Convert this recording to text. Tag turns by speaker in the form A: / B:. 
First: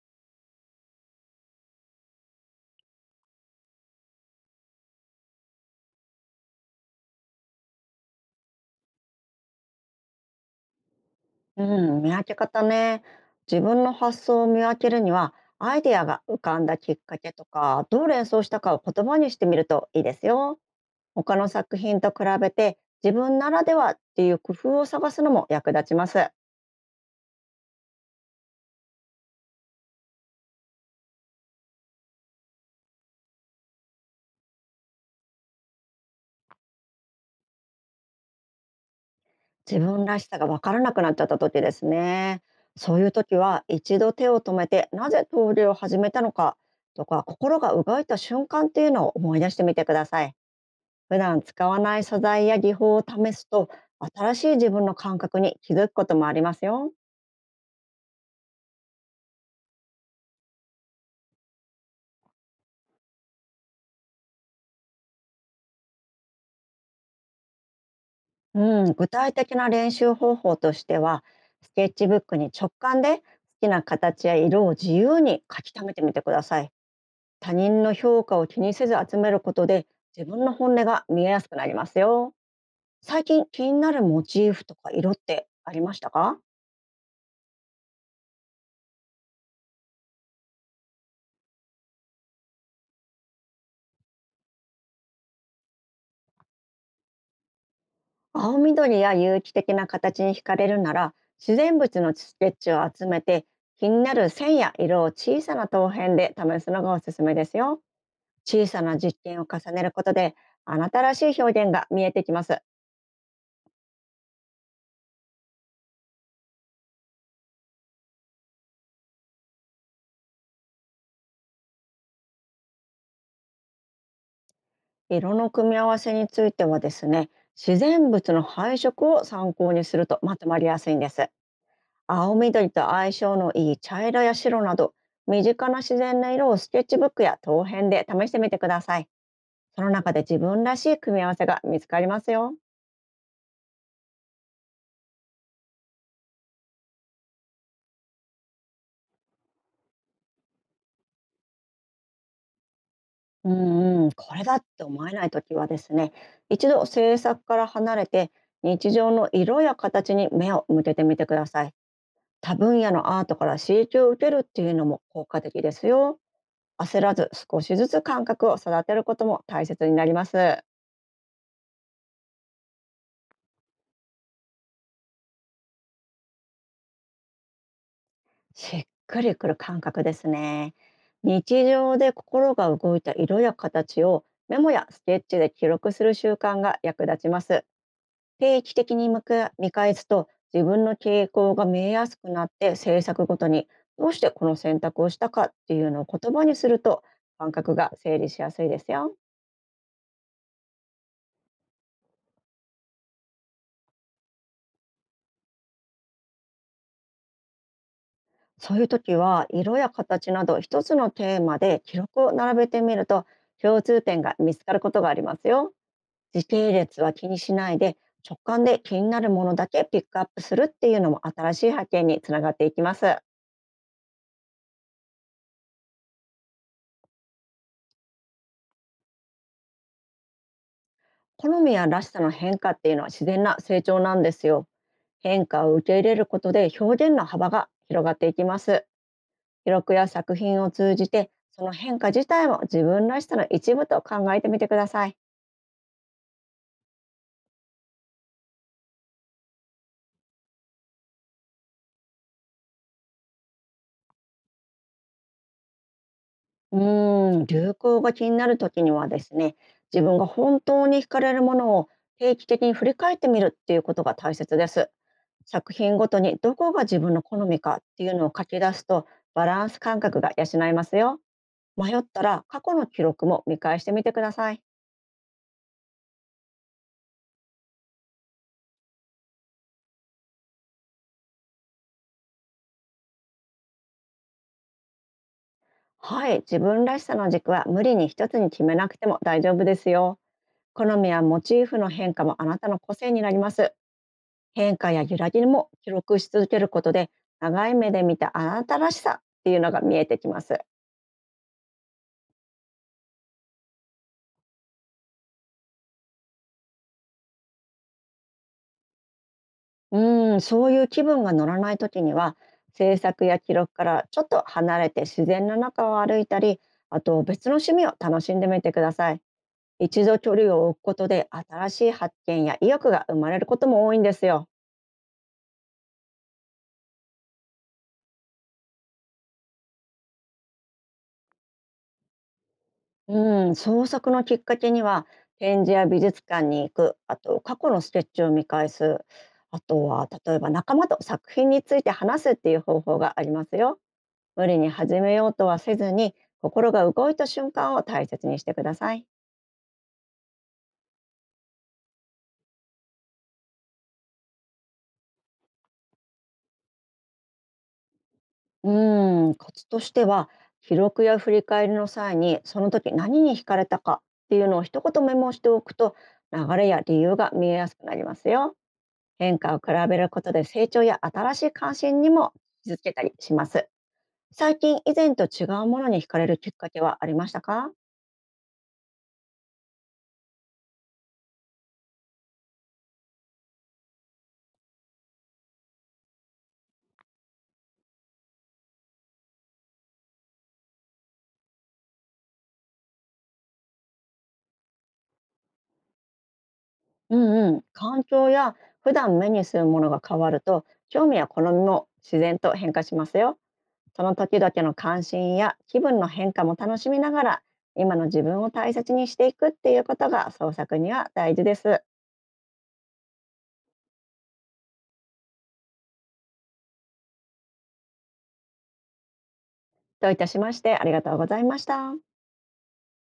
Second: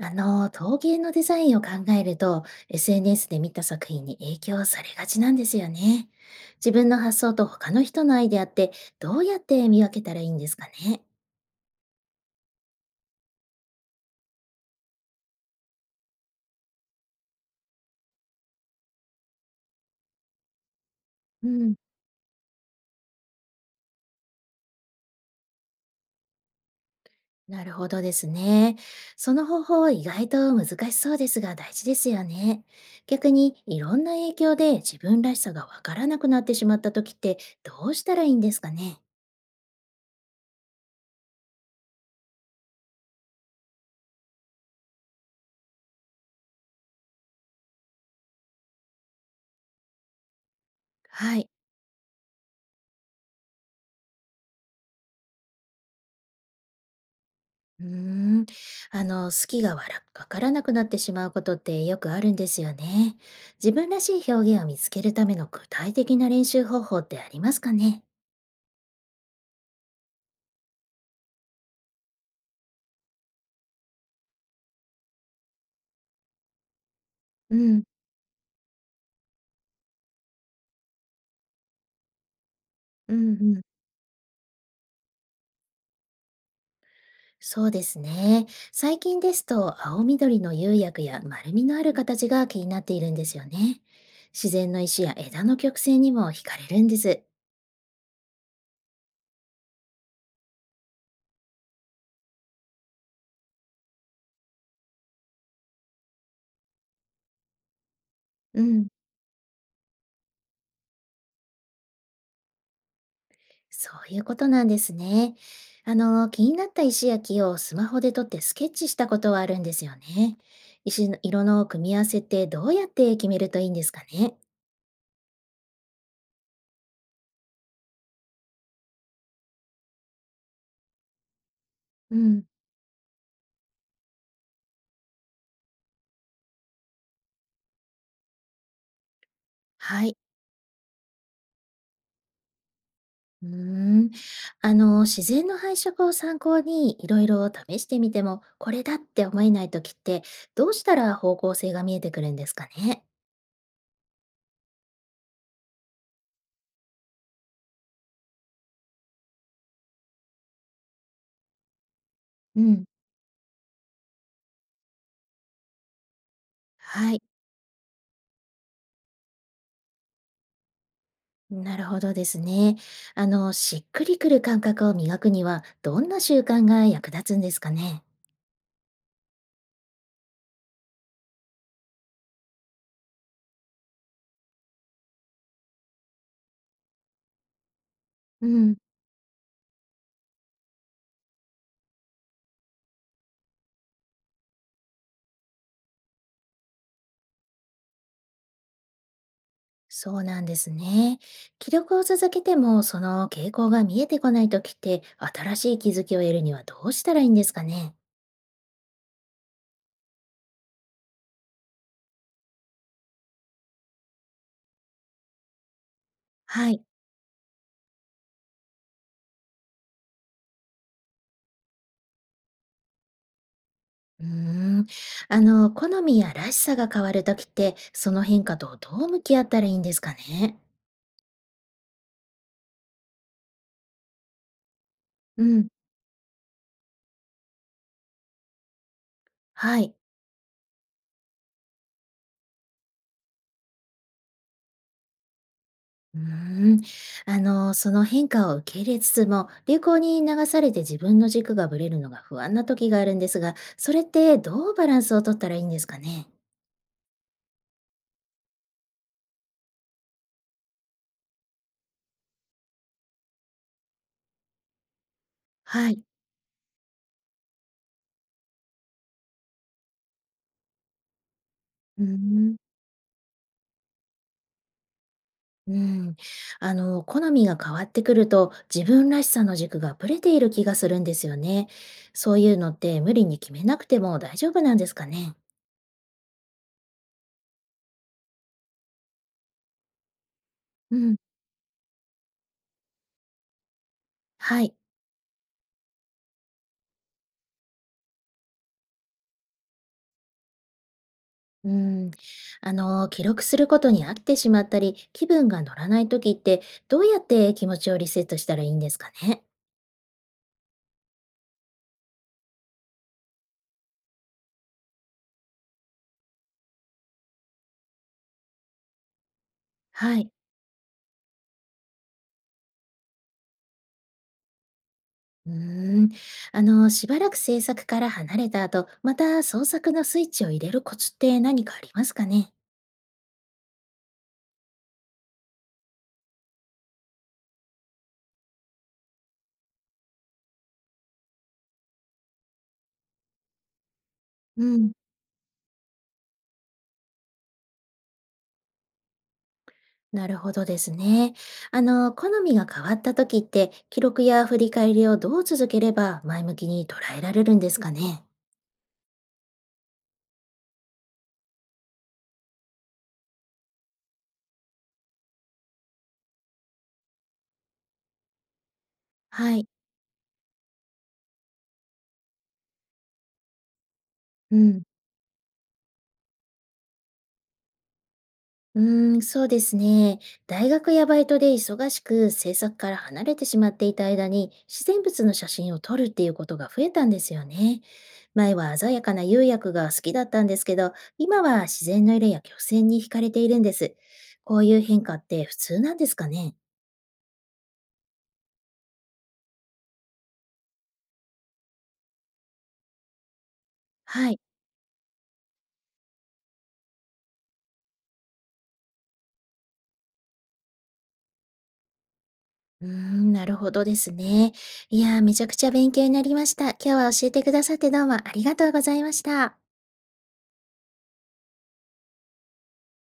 A: 陶芸のデザインを考えると、SNS で見た作品に影響されがちなんですよね。自分の発想と他の人のアイデアって、どうやって見分けたらいいんですかね。
B: うん、見分け方ね。自分の発想を見分けるには、アイデアが浮かんだきっかけとか、どう連想したかを言葉にしてみるといいですよ。他の
A: うん、
B: 作品と比べて、自分ならではっていう工夫を探すのも役立ちます。
A: なるほどですね。その方法、意外と難しそうですが、大事ですよね。逆に、いろんな影響で自分らしさがわからなくなってしまった時って、どうしたらいいんですかね。
B: 自分らしさが分からなくなっちゃった時ですね。そういう時は、一度手を止めて、なぜ投了を始めたのかとか、心が動いた瞬間っていうのを思い出してみてください。普
A: は
B: 段
A: い。
B: 使わない素材や技法を試すと、新しい自分の感覚に気づくこともありますよ。
A: うーん、好きがわからなくなってしまうことってよくあるんですよね。自分らしい表現を見つけるための具体的な練習方法ってありますかね。
B: うん、具体的な練習方法としては、スケッチブックに直感で好きな形や色を自由に書き溜めてみてください。他
A: う
B: 人
A: ん、
B: の評価を気にせず集めることで、自分の本音が見えやすくなりますよ。
A: う
B: 最
A: ん、
B: 近
A: うん。
B: 気になるモチーフとか色ってありましたか？
A: そうですね。最近ですと、青緑の釉薬や丸みのある形が気になっているんですよね。自然の石や枝の曲線にも惹かれるんです。
B: 青緑や有機的な形に惹かれるなら、自然物のスケッチを集めて、気になる線や色を小さな陶片で試すのがおすすめですよ。
A: う
B: 小さ
A: ん。
B: な実験を重ねることで、あなたらしい表現が見えてきます。
A: そういうことなんですね。気になった石や木をスマホで撮ってスケッチしたことはあるんですよね。石の色の組み合わせってどうやって決めるといいんですかね。
B: 色の組み合わせについてはですね、自然物の配色を参考にするとまとまりやすいんです。
A: う
B: 青
A: ん、
B: 緑と相性のいい茶色や白など、身近な自然な色をスケッチブックや陶片で試してみてください。その
A: は
B: 中
A: い。
B: で自分らしい組み合わせが見つかりますよ。
A: うーん。自然の配色を参考にいろいろ試してみても、これだって思えないときって、どうしたら方向性が見えてくるんですかね。
B: うんうん、これだって思えないときはですね、一度制作から離れて、日常の色や形に目を向けてみてください。多
A: う
B: 分
A: ん、
B: 野のアートから刺激を受けるっていうのも効果的ですよ。焦
A: は
B: ら
A: い。
B: ず少しずつ感覚を育てることも大切になります。
A: なるほどですね。しっくりくる感覚を磨くには、どんな習慣が役立つんですかね。
B: しっくりくる感覚ですね。日常で心が動いた色や形をメモやスケッチで記録する習慣が役立ちます。
A: う
B: 定期
A: ん、
B: 的に向け見返すと、自分の傾向が見えやすくなって、制作ごとにどうしてこの選択をしたかっていうのを言葉にすると、感覚が整理しやすいですよ。
A: そうなんですね。記録を続けても、その傾向が見えてこないときって、新しい気づきを得るにはどうしたらいいんですかね。
B: そういう時は色や形など一つのテーマで記録を並べてみると、共通点が見つかることがありますよ。時
A: は
B: 系
A: い。
B: 列は気にしないで、直感で気になるものだけピックアップするっていうのも新しい発見につながっていきます。
A: うーん、好みやらしさが変わるときって、その変化とどう向き合ったらいいんですかね。
B: 好みやらしさの変化っていうのは自然な成長なんですよ。
A: う
B: 変化
A: ん、
B: を受け入れることで表現の幅が広がっていきます。記
A: は
B: 録
A: い。
B: や作品を通じてその変化自体も自分らしさの一部と考えてみてください。
A: うーん、その変化を受け入れつつも、流行に流されて自分の軸がぶれるのが不安なときがあるんですが、それってどうバランスをとったらいいんですかね。
B: うーん、流行が気になる時にはですね、自分が本当に惹かれるものを定期的に振り返ってみるっていうことが大切です。作
A: は
B: 品
A: い。
B: ごとにどこが自分の好みかっていうのを書き出すと、バランス感覚が養えますよ。迷っ
A: うー
B: たら
A: ん
B: 過去の記録も見返してみてください。
A: うん、好みが変わってくると、自分らしさの軸がぶれている気がするんですよね。そういうのって無理に決めなくても大丈夫なんですかね。
B: はい、自分らしさの軸は無理に一つに決めなくても大丈夫ですよ。好
A: う
B: み
A: ん、
B: やモチーフの変化もあなたの個性になります。
A: はい。
B: 変化や揺らぎも記録し続けることで、長い目で見たあなたらしさっていうのが見えてきます。
A: うん、記録することに飽きてしまったり、気分が乗らない時って、どうやって気持ちをリセットしたらいいんですかね。
B: うーん、そういう気分が乗らない時には、制作や記録からちょっと離れて自然の中を歩いたり、あと別の趣味を楽しんでみてください。一度
A: はい。
B: 距離を置くことで新しい発見や意欲が生まれることも多いんですよ。
A: うーん、しばらく制作から離れた後、また創作のスイッチを入れるコツって何かありますかね。
B: うん、創作のきっかけには、展示や美術館に行く、あと過去のスケッチを見返す、あとは例えば仲間と作品について話すっていう方法がありますよ。無理
A: う
B: に
A: ん。
B: 始めようとはせずに、心が動いた瞬間を大切にしてください。
A: なるほどですね。好みが変わった時って、記録や振り返りをどう続ければ前向きに捉えられるんですかね。
B: うん、コツとしては、記録や振り返りの際にその時何に惹かれたかっていうのを一言メモしておくと、流れや理由が見えやすくなりますよ。変化
A: は
B: を
A: い。
B: 比べることで成長や新しい関心にも気づけたりします。
A: う
B: 最近
A: ん。
B: 以前と違うものに惹かれるきっかけはありましたか？
A: うーん、そうですね。大学やバイトで忙しく制作から離れてしまっていた間に、自然物の写真を撮るっていうことが増えたんですよね。前は鮮やかな釉薬が好きだったんですけど、今は自然の色や曲線に惹かれているんです。こういう変化って普通なんですかね。
B: うんうん。環境や普段目にするものが変わると興味や好みも自然と変化しますよ。その
A: は
B: 時
A: い。
B: 々の関心や気分の変化も楽しみながら、今の自分を大切にしていくっていうことが創作には大事です。
A: うーん、なるほどですね。いやー、めちゃくちゃ勉強になりました。今日は教えてくださってどうもありがとうございました。
B: どういたしまして。ありがとうございました。